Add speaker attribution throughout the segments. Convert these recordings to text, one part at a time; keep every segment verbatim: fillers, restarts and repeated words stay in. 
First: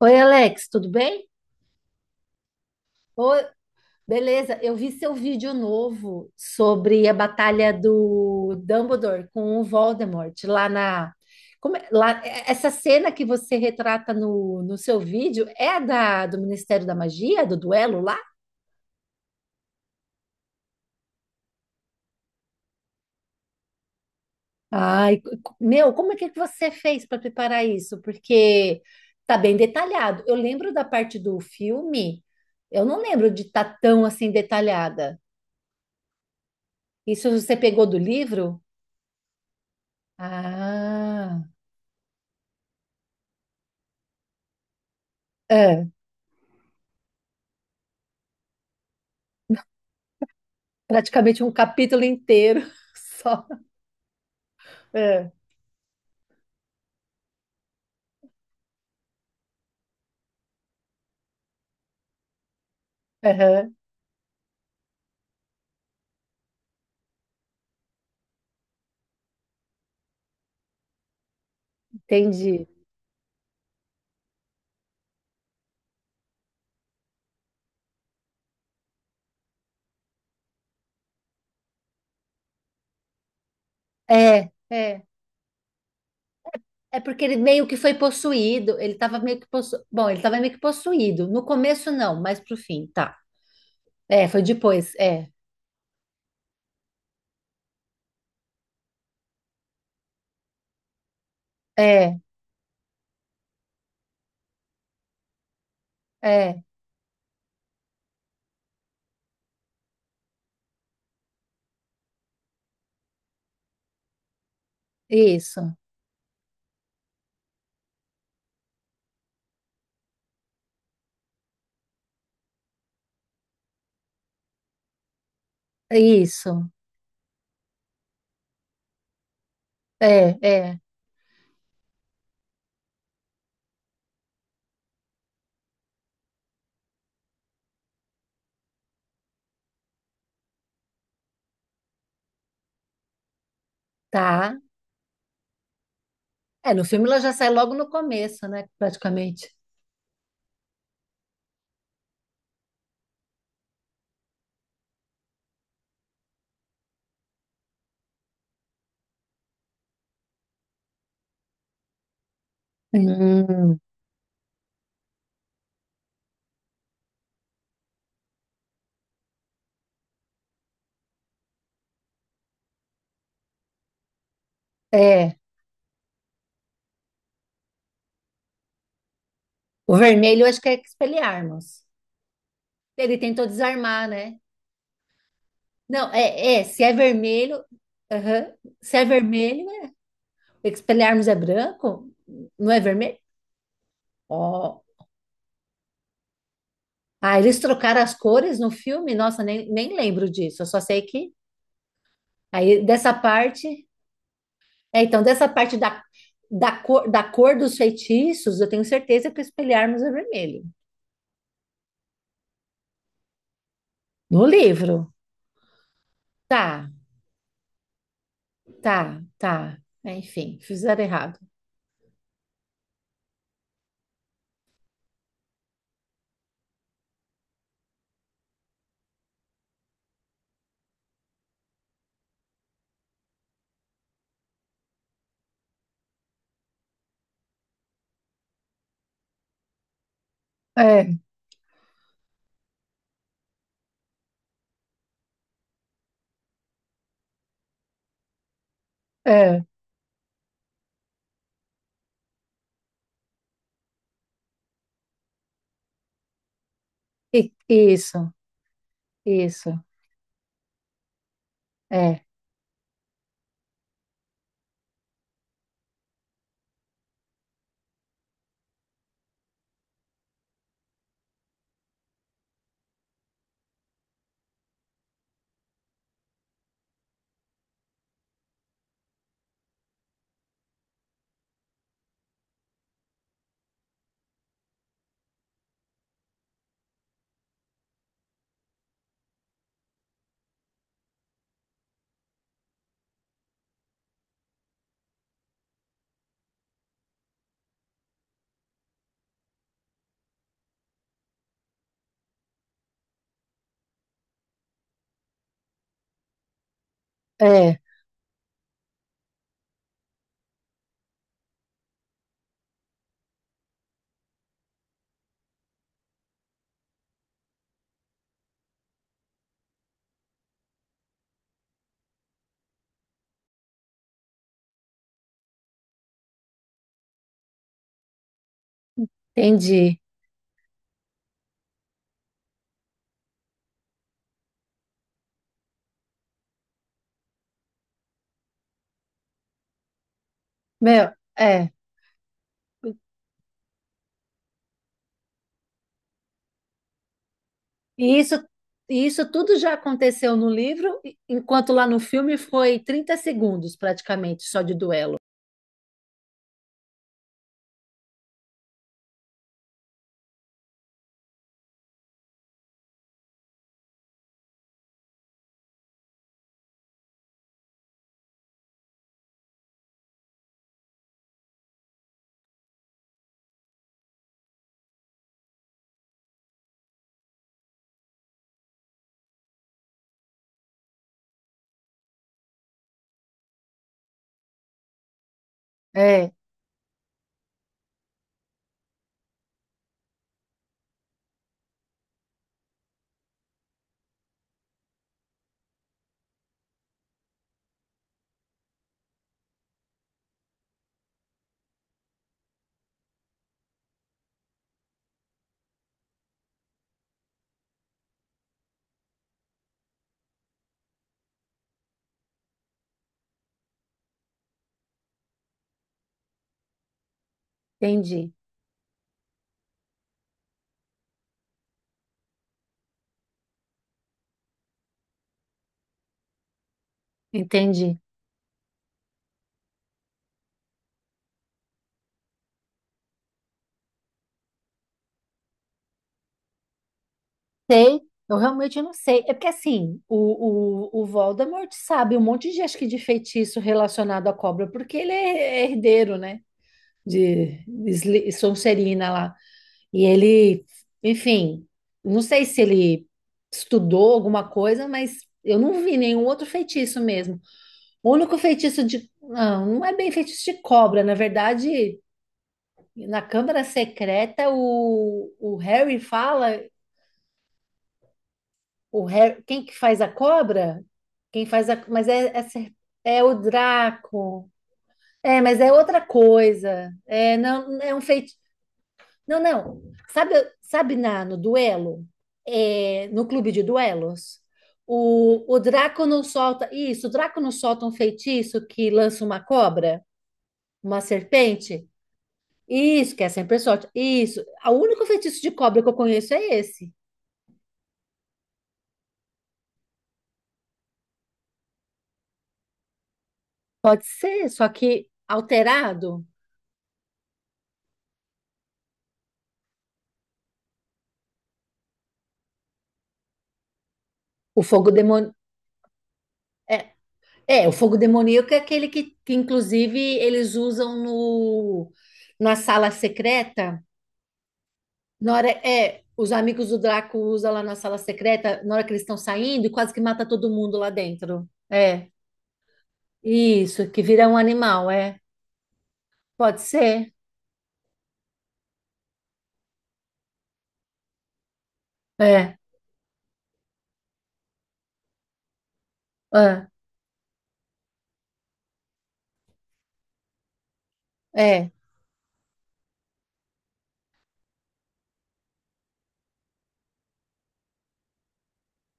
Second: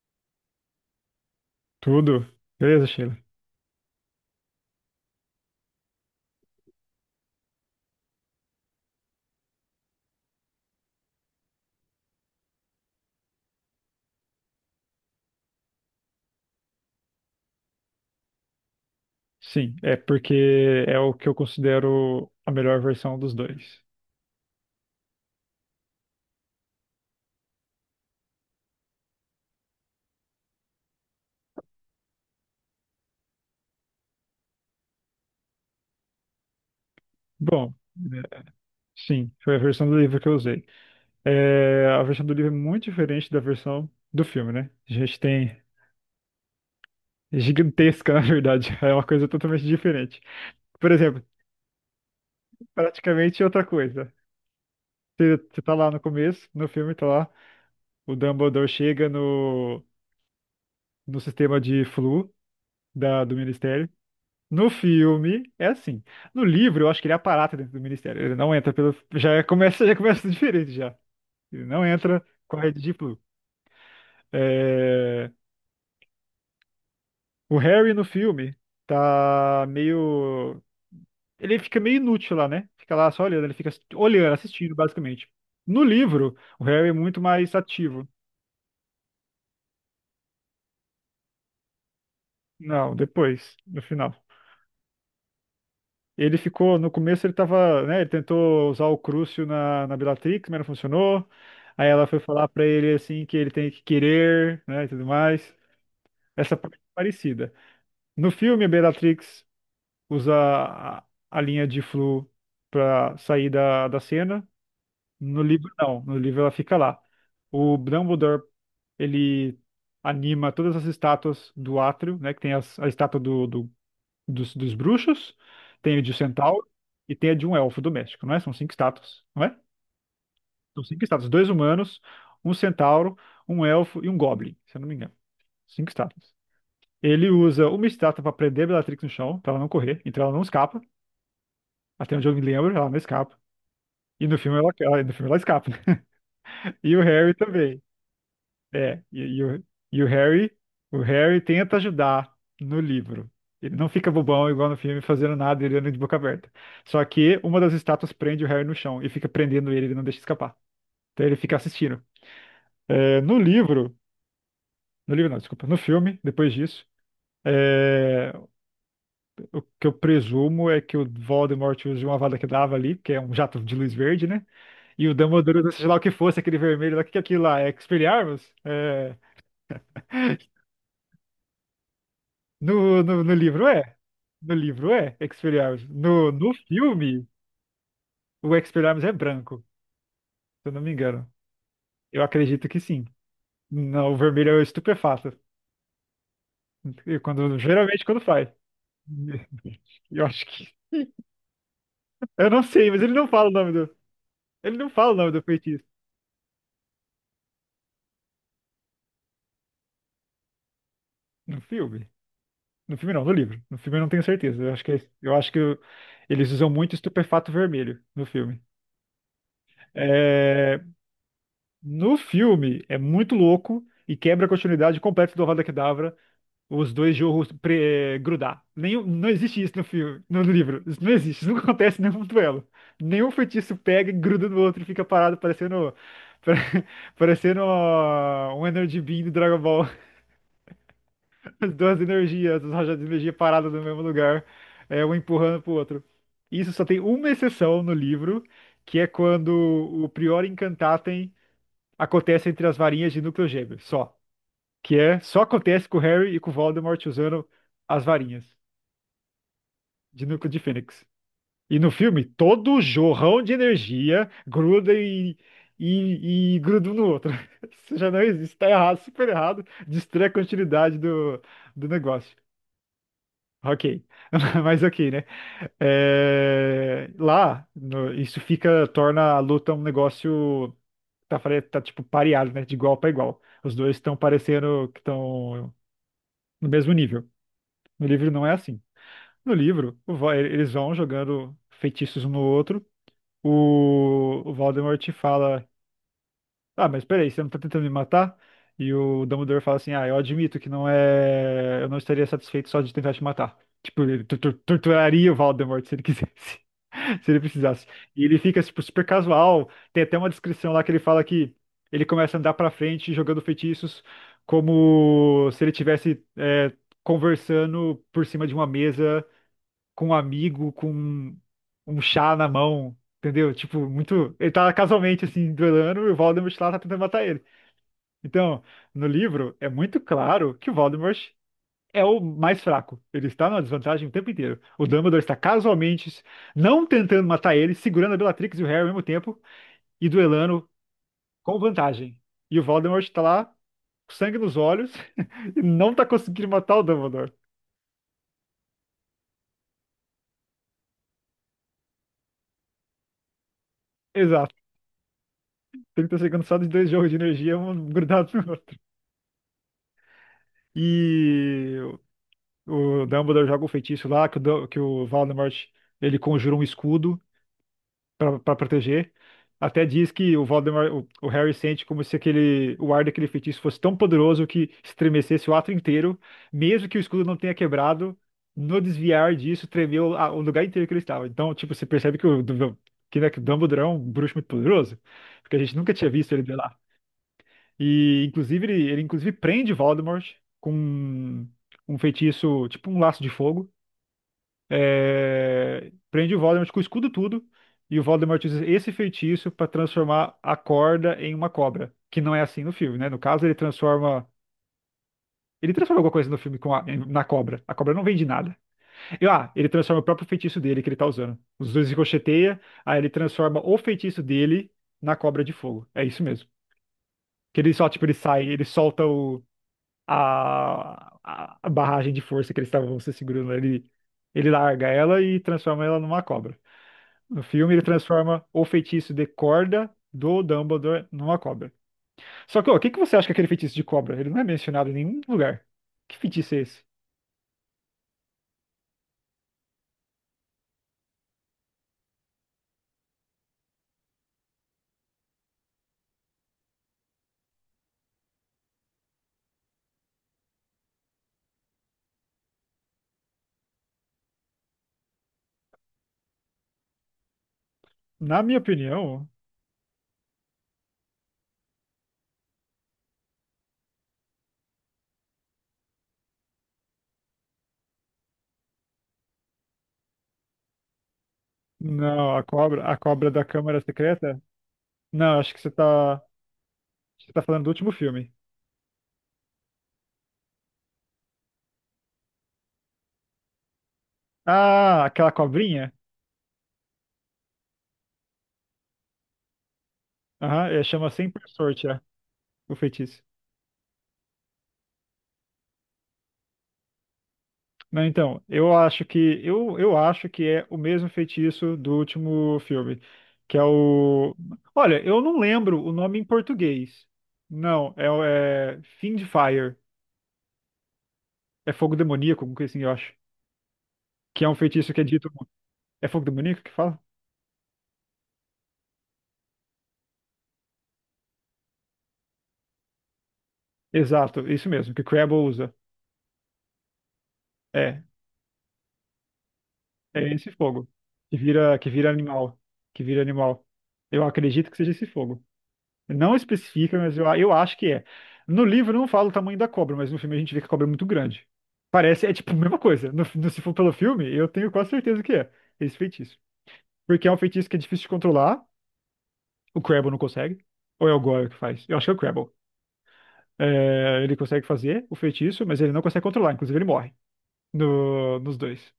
Speaker 1: Oi, Alex, tudo bem?
Speaker 2: Tudo? Beleza, Sheila?
Speaker 1: Oi, beleza, eu vi seu vídeo novo sobre a batalha do Dumbledore com o Voldemort lá na. Como é- lá, é- essa cena que você retrata no, no seu vídeo é a da, do Ministério da Magia, do duelo lá?
Speaker 2: Sim, é porque é o que eu considero a melhor versão dos dois.
Speaker 1: Ai, co- co- meu, como é que que você fez para preparar isso? Porque tá bem detalhado. Eu lembro da parte do filme, eu não lembro de estar tão assim detalhada. Isso você
Speaker 2: Bom,
Speaker 1: pegou do
Speaker 2: é,
Speaker 1: livro?
Speaker 2: sim, foi a versão do livro que eu usei.
Speaker 1: Ah,
Speaker 2: É, a versão do livro é muito diferente da versão do filme, né? A gente tem
Speaker 1: é,
Speaker 2: é gigantesca, na verdade. É uma coisa totalmente diferente. Por exemplo,
Speaker 1: praticamente um capítulo inteiro
Speaker 2: praticamente
Speaker 1: só.
Speaker 2: outra coisa.
Speaker 1: É,
Speaker 2: Você, você tá lá no começo, no filme tá lá, o Dumbledore chega no, no sistema de flu da, do
Speaker 1: aham,
Speaker 2: Ministério. No filme, é assim. No livro, eu acho que ele aparata dentro do ministério. Ele não entra pelo. Já é, começa, já começa diferente já. Ele não entra com a
Speaker 1: entendi.
Speaker 2: Red Deep Blue. É, o Harry no filme tá meio. Ele fica meio inútil lá, né? Fica lá só olhando, ele fica olhando,
Speaker 1: É,
Speaker 2: assistindo,
Speaker 1: é.
Speaker 2: basicamente. No livro, o Harry é
Speaker 1: É
Speaker 2: muito
Speaker 1: porque ele
Speaker 2: mais
Speaker 1: meio que foi
Speaker 2: ativo.
Speaker 1: possuído, ele tava meio que possu... Bom, ele tava meio que possuído. No começo não, mas pro fim,
Speaker 2: Não,
Speaker 1: tá.
Speaker 2: depois, no final.
Speaker 1: É, foi depois, é.
Speaker 2: Ele ficou, no começo ele tava, né, ele tentou usar o Crucio na, na Bellatrix, mas não funcionou. Aí ela
Speaker 1: É,
Speaker 2: foi falar pra ele, assim, que ele tem que querer, né, e tudo mais. Essa
Speaker 1: é.
Speaker 2: parte é parecida. No filme, a Bellatrix usa a, a linha de flu pra sair da, da cena. No livro,
Speaker 1: Isso.
Speaker 2: não. No livro ela fica lá. O Dumbledore, ele anima todas as estátuas do átrio, né, que tem as- a estátua do, do dos, dos bruxos, tem a de um centauro
Speaker 1: Isso.
Speaker 2: e tem a de um elfo doméstico, não é? São cinco estátuas, não é?
Speaker 1: É, é.
Speaker 2: São cinco estátuas, dois humanos, um centauro, um elfo e um goblin, se eu não me engano. Cinco estátuas. Ele usa uma estátua para prender a Bellatrix no chão, para ela não correr, então ela não escapa. Até onde eu me lembro, ela não escapa. E no
Speaker 1: Tá.
Speaker 2: filme ela, ela- no filme ela escapa, né?
Speaker 1: É, no
Speaker 2: E o
Speaker 1: filme ela já
Speaker 2: Harry
Speaker 1: sai logo
Speaker 2: também.
Speaker 1: no começo, né,
Speaker 2: É, e, e
Speaker 1: praticamente.
Speaker 2: o, e o Harry, o Harry tenta ajudar no livro. Ele não fica bobão igual no filme, fazendo nada, ele anda de boca aberta. Só que uma das estátuas prende o Harry no chão e fica prendendo ele, ele não deixa escapar. Então ele fica assistindo. É, no
Speaker 1: Hum,
Speaker 2: livro, no livro não, desculpa, no filme, depois disso, é, o que eu presumo é que o Voldemort use uma Avada Kedavra ali, que é um jato de luz verde, né? E o
Speaker 1: é.
Speaker 2: Dumbledore, usa, seja lá o que fosse, aquele vermelho lá, o que que é aquilo lá? É Expelliarmus? É...
Speaker 1: O vermelho eu acho que é Expelliarmus.
Speaker 2: No,
Speaker 1: Ele
Speaker 2: no, no
Speaker 1: tentou
Speaker 2: livro é.
Speaker 1: desarmar, né?
Speaker 2: No livro é Expelliarmus.
Speaker 1: Não,
Speaker 2: No, no
Speaker 1: é, é, se é
Speaker 2: filme,
Speaker 1: vermelho, aham,
Speaker 2: o
Speaker 1: se
Speaker 2: Expelliarmus
Speaker 1: é
Speaker 2: é branco,
Speaker 1: vermelho, é-
Speaker 2: se eu não me
Speaker 1: Expelliarmus
Speaker 2: engano.
Speaker 1: é branco,
Speaker 2: Eu acredito
Speaker 1: não é
Speaker 2: que sim.
Speaker 1: vermelho?
Speaker 2: Não, o vermelho é o
Speaker 1: Ó,
Speaker 2: estupefato. E
Speaker 1: ah, eles
Speaker 2: Quando,
Speaker 1: trocaram
Speaker 2: geralmente
Speaker 1: as
Speaker 2: quando faz.
Speaker 1: cores no filme? Nossa, nem, nem
Speaker 2: Eu
Speaker 1: lembro
Speaker 2: acho
Speaker 1: disso, eu
Speaker 2: que.
Speaker 1: só sei que,
Speaker 2: Eu não
Speaker 1: aí
Speaker 2: sei, mas
Speaker 1: dessa
Speaker 2: ele não fala o nome
Speaker 1: parte,
Speaker 2: do. Ele não
Speaker 1: é,
Speaker 2: fala o
Speaker 1: então
Speaker 2: nome do
Speaker 1: dessa parte
Speaker 2: feitiço.
Speaker 1: da, da cor, da cor dos feitiços, eu tenho certeza que o Expelliarmus é vermelho,
Speaker 2: No filme? No filme não, no livro. No filme eu não tenho
Speaker 1: no
Speaker 2: certeza. Eu acho que,
Speaker 1: livro,
Speaker 2: é- eu acho que eu- eles usam
Speaker 1: tá,
Speaker 2: muito estupefato vermelho no filme.
Speaker 1: tá, tá. É, enfim,
Speaker 2: É,
Speaker 1: fizeram errado.
Speaker 2: no filme é muito louco e quebra a continuidade completa do Avada Kedavra. Os dois jorros pre- é, grudar. Nenhum, não existe isso no filme, no livro. Isso não existe, isso não acontece em nenhum duelo. Nenhum feitiço pega e gruda no outro e fica parado parecendo pare- parecendo ó, um Energy Beam do Dragon Ball.
Speaker 1: É,
Speaker 2: As duas energias, as rajadas de energia paradas no mesmo lugar, é, um empurrando pro outro. Isso só tem uma exceção no livro, que é quando
Speaker 1: é,
Speaker 2: o Prior Incantatem acontece entre as varinhas de núcleo gêmeo, só. Que é, só acontece com o Harry e com o Voldemort usando
Speaker 1: e-
Speaker 2: as
Speaker 1: isso,
Speaker 2: varinhas.
Speaker 1: isso,
Speaker 2: de núcleo de Fênix. E no filme,
Speaker 1: é,
Speaker 2: todo o jorrão de energia gruda e, e, e gruda um no outro. Isso já não existe, tá errado, super errado. Destrói a continuidade do, do negócio. Ok, mas ok, né? É, lá, no- isso fica, torna a luta um negócio tá, fare- tá tipo pareado, né? De igual para igual. Os dois estão parecendo que estão no mesmo nível. No livro não é assim. No livro, o va- eles vão jogando feitiços um no outro, o, o Voldemort fala: Ah, mas peraí, você não tá tentando me matar? E o Dumbledore fala assim: Ah, eu admito que não é. Eu não estaria satisfeito só de tentar te matar. Tipo, ele tu- tu- torturaria o Voldemort se ele quisesse, se ele
Speaker 1: é,
Speaker 2: precisasse. E ele fica, tipo, super casual. Tem até uma descrição lá que ele fala que ele começa a andar pra frente jogando feitiços como se ele tivesse é, conversando por cima de uma mesa com um amigo, com um chá na mão, entendeu? Tipo, muito. Ele tá casualmente assim, duelando e o Voldemort lá tá tentando matar ele. Então, no livro, é
Speaker 1: entendi.
Speaker 2: muito claro que o Voldemort é o mais fraco. Ele está numa desvantagem o tempo inteiro. O Dumbledore está casualmente não tentando matar ele, segurando a Bellatrix e o Harry ao mesmo tempo e duelando
Speaker 1: Meu,
Speaker 2: com
Speaker 1: é.
Speaker 2: vantagem. E o Voldemort tá lá, com sangue nos olhos, e não tá conseguindo matar o Dumbledore.
Speaker 1: E isso, e isso tudo já aconteceu no livro, enquanto lá no filme foi trinta segundos praticamente
Speaker 2: Exato.
Speaker 1: só de duelo.
Speaker 2: trinta segundos só dos dois jogos de energia, um grudado no outro. E o Dumbledore joga o feitiço lá, que o, Dum- que o Voldemort, ele conjura um escudo para proteger. Até diz que o Voldemort, o, o Harry sente como se aquele, o ar daquele feitiço fosse tão poderoso que estremecesse o ato inteiro, mesmo que o escudo não tenha quebrado, no desviar disso tremeu a- o lugar inteiro que ele estava. Então, tipo, você percebe que o, Dum- que, né, que o Dumbledore é um bruxo muito poderoso, porque a gente nunca tinha visto
Speaker 1: É,
Speaker 2: ele, e inclusive ele, ele inclusive prende Voldemort com um um feitiço, tipo um laço de fogo. É, prende o Voldemort com o escudo tudo. E o Voldemort usa esse feitiço para transformar a corda em uma cobra, que não é assim no filme, né? No caso, ele transforma ele transforma alguma coisa no filme com a- na cobra. A cobra não vem de nada. E, ah, ele transforma o próprio feitiço dele que ele tá usando. Os dois ricocheteia, aí ele transforma o feitiço dele na cobra de fogo. É isso mesmo. Que ele só, tipo, ele
Speaker 1: entendi,
Speaker 2: sai, ele solta o a, a a barragem de força que eles estavam se segurando ali, ele larga ela e transforma ela numa cobra. No filme, ele
Speaker 1: entendi.
Speaker 2: transforma o feitiço de corda do Dumbledore numa cobra. Só que, ó, o que que você acha que é aquele feitiço de cobra? Ele não é mencionado em nenhum lugar. Que feitiço é esse?
Speaker 1: Sei, eu realmente não sei. É porque assim, o, o, o Voldemort sabe um monte de, acho que de feitiço relacionado à cobra, porque ele é herdeiro, né? De, de Sli- Sonserina lá. E ele, enfim, não sei se ele estudou alguma coisa, mas eu não vi nenhum outro feitiço mesmo. O único
Speaker 2: Na minha
Speaker 1: feitiço de.
Speaker 2: opinião,
Speaker 1: Não, não é bem feitiço de cobra. Na verdade, na Câmara Secreta, o, o Harry fala. O Harry, quem que faz a cobra? Quem faz a. Mas é,
Speaker 2: não,
Speaker 1: é,
Speaker 2: a
Speaker 1: cer-
Speaker 2: cobra, a
Speaker 1: é
Speaker 2: cobra
Speaker 1: o
Speaker 2: da Câmara Secreta?
Speaker 1: Draco.
Speaker 2: Não,
Speaker 1: É,
Speaker 2: acho
Speaker 1: mas
Speaker 2: que você
Speaker 1: é outra
Speaker 2: tá,
Speaker 1: coisa.
Speaker 2: você
Speaker 1: É,
Speaker 2: tá falando do
Speaker 1: não,
Speaker 2: último
Speaker 1: é um
Speaker 2: filme.
Speaker 1: feitiço. Não, não. Sabe, sabe na, no duelo? É, no clube de duelos?
Speaker 2: Ah, aquela
Speaker 1: O, o
Speaker 2: cobrinha?
Speaker 1: Draco não solta. Isso, o Draco não solta um feitiço que lança uma cobra,
Speaker 2: Aham, é,
Speaker 1: uma
Speaker 2: chama Sem por Sorte,
Speaker 1: serpente.
Speaker 2: é, o
Speaker 1: Isso,
Speaker 2: feitiço.
Speaker 1: que é sempre sorte. Isso. O único feitiço de cobra que eu conheço é esse.
Speaker 2: Não, então, eu acho que eu, eu acho que é o mesmo feitiço do último filme, que é
Speaker 1: Pode
Speaker 2: o.
Speaker 1: ser, só
Speaker 2: Olha,
Speaker 1: que
Speaker 2: eu não lembro o nome em
Speaker 1: alterado.
Speaker 2: português. Não, é, o- é Fiend Fire, é fogo demoníaco, alguma coisa assim, eu acho. Que é um
Speaker 1: O fogo
Speaker 2: feitiço que é dito.
Speaker 1: demônio.
Speaker 2: É fogo demoníaco que
Speaker 1: É,
Speaker 2: fala?
Speaker 1: é, o fogo demoníaco é aquele que, que inclusive, eles usam no, na sala secreta.
Speaker 2: Exato, isso mesmo, que Crabbe
Speaker 1: Na hora,
Speaker 2: usa.
Speaker 1: é, os amigos do Draco usam lá na sala
Speaker 2: É,
Speaker 1: secreta, na hora que eles estão saindo, quase que mata
Speaker 2: é
Speaker 1: todo
Speaker 2: esse
Speaker 1: mundo
Speaker 2: fogo
Speaker 1: lá
Speaker 2: que
Speaker 1: dentro.
Speaker 2: vira que
Speaker 1: É,
Speaker 2: vira animal, que vira animal.
Speaker 1: isso, que
Speaker 2: Eu
Speaker 1: vira um
Speaker 2: acredito que
Speaker 1: animal,
Speaker 2: seja esse
Speaker 1: é.
Speaker 2: fogo. Não
Speaker 1: Pode
Speaker 2: especifica,
Speaker 1: ser.
Speaker 2: mas eu, eu acho que é. No livro não fala o tamanho da cobra, mas no filme a gente vê que a cobra é muito grande. Parece, é tipo a
Speaker 1: É,
Speaker 2: mesma coisa. No, no- se for pelo filme, eu tenho quase certeza que é esse feitiço.
Speaker 1: é,
Speaker 2: Porque é um feitiço que é difícil de controlar, o Crabble não consegue. Ou é o Goyle que
Speaker 1: é.
Speaker 2: faz? Eu acho que é o Crabble. É, ele consegue fazer o feitiço, mas ele não consegue controlar, inclusive ele morre no- nos dois.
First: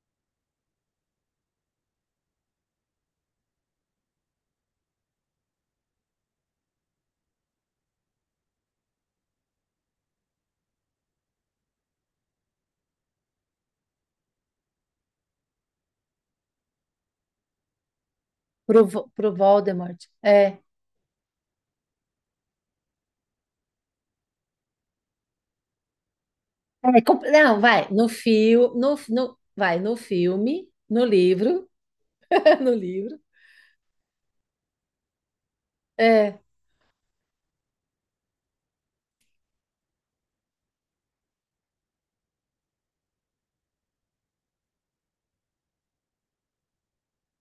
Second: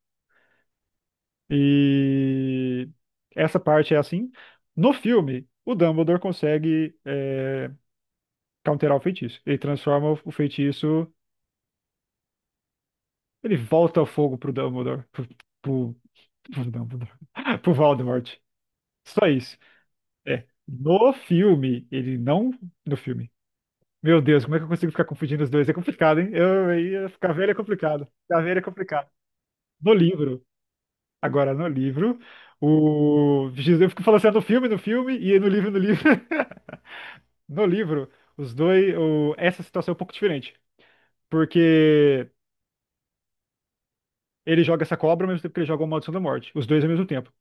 Speaker 2: E essa parte é assim. No filme, o Dumbledore consegue é, counterar o feitiço. Ele transforma o o feitiço Ele volta ao fogo pro Dumbledore. Pro, pro, pro Dumbledore. Pro Voldemort.
Speaker 1: Pro, Vo-
Speaker 2: Só
Speaker 1: pro
Speaker 2: isso.
Speaker 1: Voldemort.
Speaker 2: É.
Speaker 1: É.
Speaker 2: No filme, ele não. No filme. Meu Deus, como é que eu consigo ficar confundindo os dois? É complicado, hein? Eu,
Speaker 1: É,
Speaker 2: aí,
Speaker 1: com-
Speaker 2: ficar velho é
Speaker 1: não, vai,
Speaker 2: complicado.
Speaker 1: no
Speaker 2: Ficar velho é
Speaker 1: fio, no,
Speaker 2: complicado.
Speaker 1: no, vai,
Speaker 2: No
Speaker 1: no
Speaker 2: livro.
Speaker 1: filme, no
Speaker 2: Agora,
Speaker 1: livro,
Speaker 2: no livro,
Speaker 1: no livro,
Speaker 2: o. Jesus, eu fico falando assim: "Ah, no filme, no filme, e no livro, no livro".
Speaker 1: é,
Speaker 2: No livro, os dois. o- Essa situação é um pouco diferente. Porque ele joga essa cobra ao mesmo tempo que ele joga o Maldição da Morte. Os dois ao mesmo tempo.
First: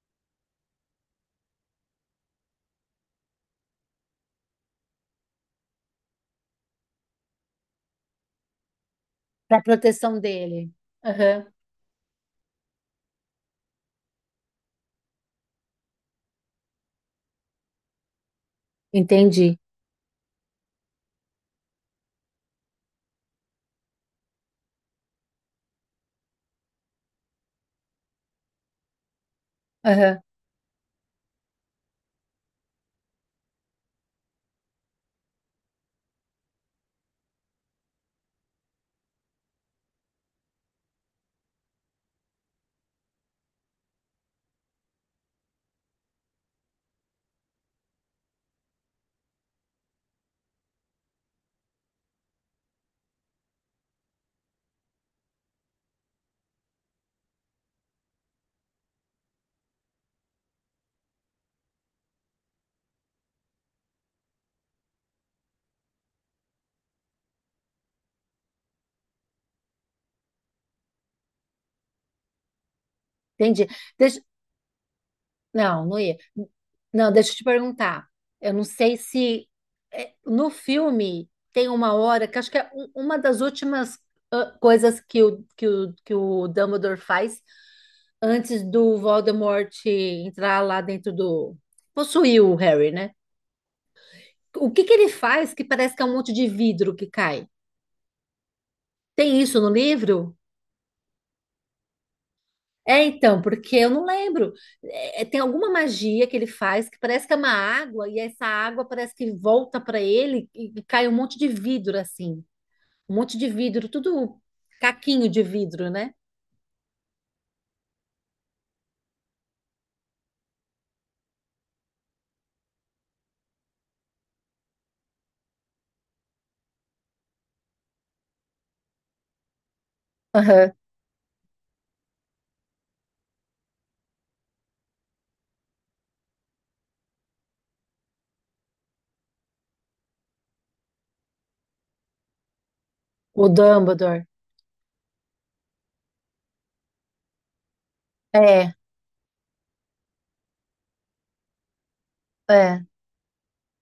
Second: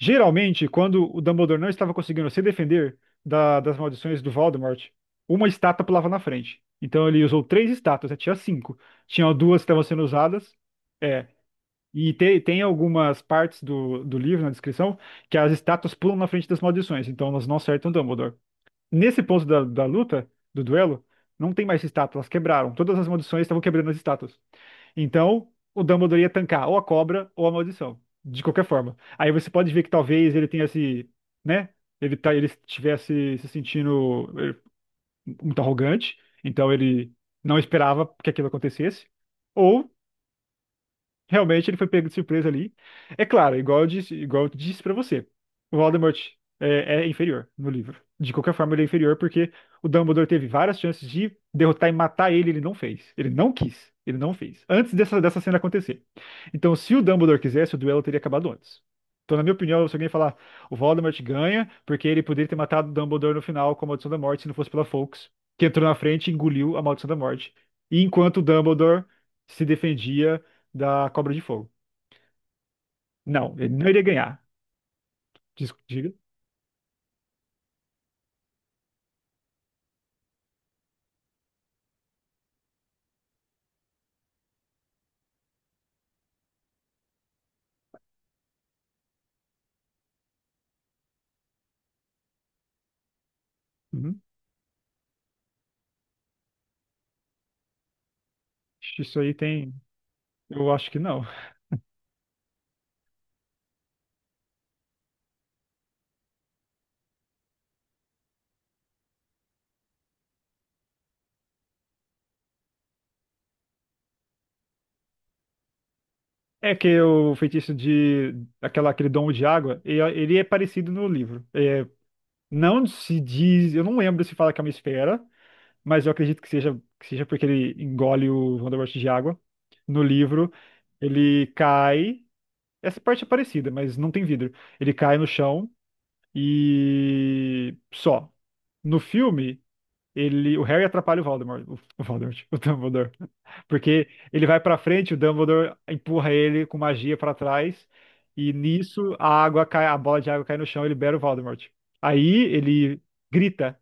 Speaker 2: Geralmente, quando o Dumbledore não estava conseguindo se defender da- das maldições do Voldemort, uma estátua pulava na frente. Então ele usou três estátuas, né? Tinha cinco. Tinha duas
Speaker 1: para
Speaker 2: que estavam sendo
Speaker 1: proteção
Speaker 2: usadas.
Speaker 1: dele.
Speaker 2: É.
Speaker 1: Aham,
Speaker 2: E te- tem algumas partes do, do livro, na descrição, que as estátuas pulam na frente das maldições. Então elas não acertam o Dumbledore. Nesse ponto
Speaker 1: entendi.
Speaker 2: da, da luta, do duelo, não tem mais estátuas, elas quebraram. Todas as maldições estavam quebrando as estátuas. Então, o Dumbledore ia tancar ou a cobra ou a maldição, de qualquer forma. Aí você pode ver que
Speaker 1: Aham,
Speaker 2: talvez ele tenha se, né? Ele, tá, ele estivesse se sentindo eh, muito arrogante, então ele não esperava que aquilo acontecesse. Ou realmente ele foi pego de surpresa ali. É claro, igual eu disse, igual eu disse para você, o Voldemort é, é inferior no livro. De qualquer forma, ele é inferior porque o Dumbledore teve várias chances de derrotar e matar ele, ele não fez. Ele não quis. Ele não fez. Antes dessa, dessa cena acontecer. Então, se o Dumbledore quisesse, o duelo teria acabado antes. Então, na minha opinião, se alguém falar o Voldemort ganha, porque ele poderia ter matado o Dumbledore no final com a Maldição da Morte, se não fosse pela Fawkes, que entrou na frente e engoliu a Maldição da Morte. E enquanto o Dumbledore se defendia da Cobra de Fogo. Não,
Speaker 1: entendi.
Speaker 2: ele não iria ganhar. Dis-
Speaker 1: Não, não
Speaker 2: Diga.
Speaker 1: ia. Não, deixa eu te perguntar. Eu não sei se é, no filme tem uma hora que acho que é um- uma das últimas ah, coisas que o, que o, que o Dumbledore faz antes do Voldemort entrar lá dentro do... Possuir o Harry, né?
Speaker 2: Uhum.
Speaker 1: O que que ele faz que parece que é um monte de vidro que cai?
Speaker 2: Isso aí
Speaker 1: Tem isso no
Speaker 2: tem.
Speaker 1: livro?
Speaker 2: Eu acho que não.
Speaker 1: É, então, porque eu não lembro. É, é, tem alguma magia que ele faz que parece que é uma água, e essa água parece que volta para ele e, e cai um monte de vidro, assim. Um monte de vidro, tudo caquinho de vidro, né?
Speaker 2: É que o feitiço de. Aquela, aquele domo de água, e- ele é parecido no livro. É, não se diz. Eu não lembro se fala que é uma esfera, mas eu acredito que seja, que seja, porque ele engole o Voldemort de água. No livro,
Speaker 1: Aham.
Speaker 2: ele cai. Essa parte é parecida, mas não tem vidro. Ele cai no chão e. Só. No filme. ele, o Harry atrapalha o Voldemort, o, o Voldemort, o Dumbledore,
Speaker 1: O
Speaker 2: porque
Speaker 1: Dumbledore.
Speaker 2: ele vai pra frente, o Dumbledore empurra ele com magia pra trás e
Speaker 1: É,
Speaker 2: nisso a água cai, a bola de água cai no chão, e libera o Voldemort. Aí
Speaker 1: é,
Speaker 2: ele grita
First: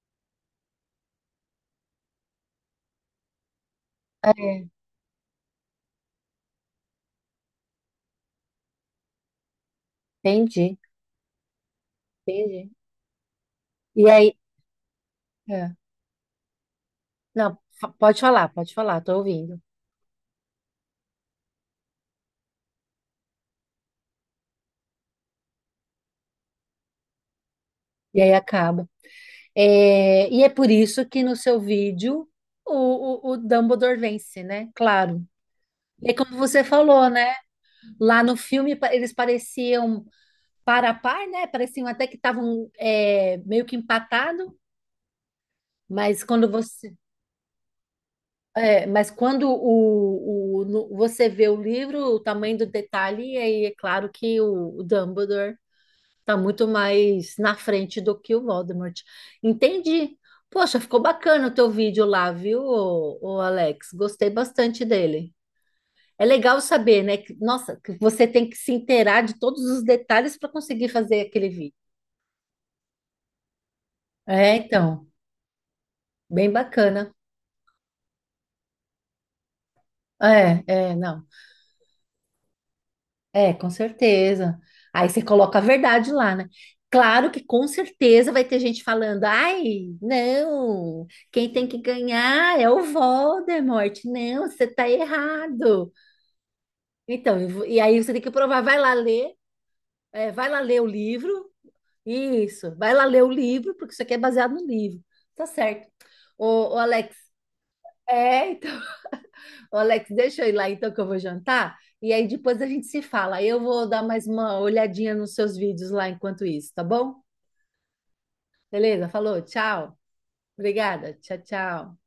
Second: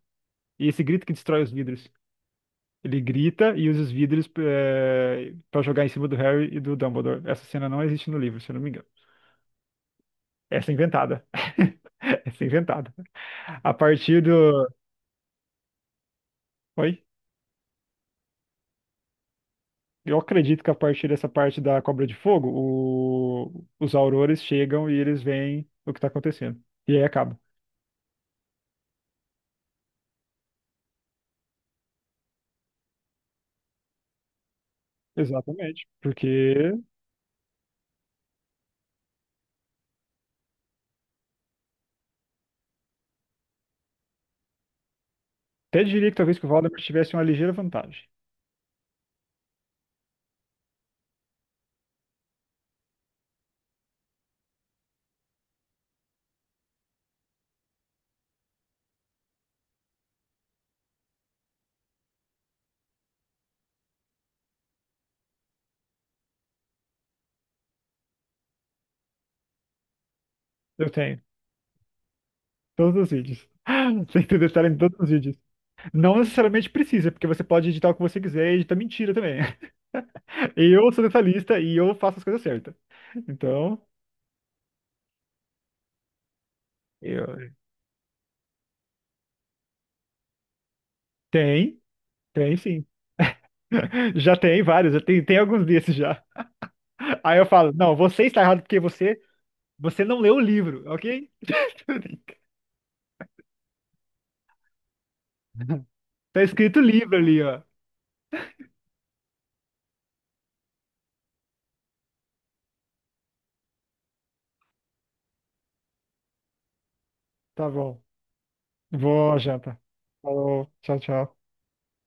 Speaker 2: e esse grito que destrói os vidros. Ele grita e usa os vidros
Speaker 1: é.
Speaker 2: eh, pra jogar em cima do Harry e do Dumbledore. Essa cena não existe no livro, se eu não me engano. Essa é
Speaker 1: Entendi,
Speaker 2: inventada. Essa é
Speaker 1: entendi.
Speaker 2: inventada. A
Speaker 1: E
Speaker 2: partir
Speaker 1: aí,
Speaker 2: do.
Speaker 1: é.
Speaker 2: Oi?
Speaker 1: Não, fa- pode falar, pode falar, tô ouvindo.
Speaker 2: Eu acredito que a partir dessa parte da Cobra de Fogo, o- os aurores chegam e eles veem o que está acontecendo. E aí acaba.
Speaker 1: E aí acaba. É, e é por isso que no seu vídeo o, o, o Dumbledore vence, né? Claro.
Speaker 2: Exatamente.
Speaker 1: É como você
Speaker 2: Porque
Speaker 1: falou, né? Lá no filme pa- eles pareciam par a par, né? Pareciam até que estavam é, meio que empatado,
Speaker 2: até diria que
Speaker 1: mas
Speaker 2: talvez que
Speaker 1: quando
Speaker 2: o Valdemar
Speaker 1: você
Speaker 2: tivesse uma ligeira vantagem.
Speaker 1: é, mas quando o, o- no- você vê o livro, o tamanho do detalhe, aí é claro que o, o Dumbledore está muito mais na frente do que o Voldemort. Entendi. Poxa, ficou bacana o teu vídeo lá, viu, ô, ô Alex? Gostei bastante dele. É legal saber, né? Que- nossa, que você tem que se inteirar de todos os detalhes para conseguir
Speaker 2: Eu
Speaker 1: fazer
Speaker 2: tenho.
Speaker 1: aquele vídeo.
Speaker 2: Todos os vídeos. Sem ter
Speaker 1: É,
Speaker 2: detalhe em todos
Speaker 1: então,
Speaker 2: os vídeos. Não
Speaker 1: bem
Speaker 2: necessariamente precisa,
Speaker 1: bacana.
Speaker 2: porque você pode editar o que você quiser e editar mentira também.
Speaker 1: É,
Speaker 2: Eu
Speaker 1: é,
Speaker 2: sou
Speaker 1: não.
Speaker 2: detalhista e eu faço as coisas certas.
Speaker 1: É, com
Speaker 2: Então,
Speaker 1: certeza. Aí você coloca a verdade lá, né? Claro que
Speaker 2: eu...
Speaker 1: com certeza vai ter gente falando: ai, não, quem tem que
Speaker 2: tem, tem
Speaker 1: ganhar é o
Speaker 2: sim.
Speaker 1: Voldemort.
Speaker 2: Já
Speaker 1: Não,
Speaker 2: tem
Speaker 1: você tá
Speaker 2: vários, já tem, tem alguns
Speaker 1: errado.
Speaker 2: desses já. Aí
Speaker 1: Então, e
Speaker 2: eu
Speaker 1: vo-
Speaker 2: falo,
Speaker 1: e
Speaker 2: não,
Speaker 1: aí você tem
Speaker 2: você
Speaker 1: que
Speaker 2: está
Speaker 1: provar,
Speaker 2: errado
Speaker 1: vai
Speaker 2: porque
Speaker 1: lá
Speaker 2: você,
Speaker 1: ler,
Speaker 2: você não
Speaker 1: é,
Speaker 2: leu o
Speaker 1: vai lá ler
Speaker 2: livro,
Speaker 1: o
Speaker 2: ok?
Speaker 1: livro. Isso. Vai lá ler o livro, porque isso aqui é baseado no livro. Tá certo.
Speaker 2: Tá
Speaker 1: Ô, ô,
Speaker 2: escrito
Speaker 1: Alex,
Speaker 2: livro ali, ó.
Speaker 1: é, então, ô, Alex, deixa eu ir lá então que eu vou jantar. E aí depois a gente se fala. Eu vou dar mais uma olhadinha nos seus vídeos lá enquanto isso, tá bom?
Speaker 2: Tá bom.
Speaker 1: Beleza?
Speaker 2: Vou à
Speaker 1: Falou,
Speaker 2: janta.
Speaker 1: tchau.
Speaker 2: Falou, tchau,
Speaker 1: Obrigada.
Speaker 2: tchau.
Speaker 1: Tchau, tchau.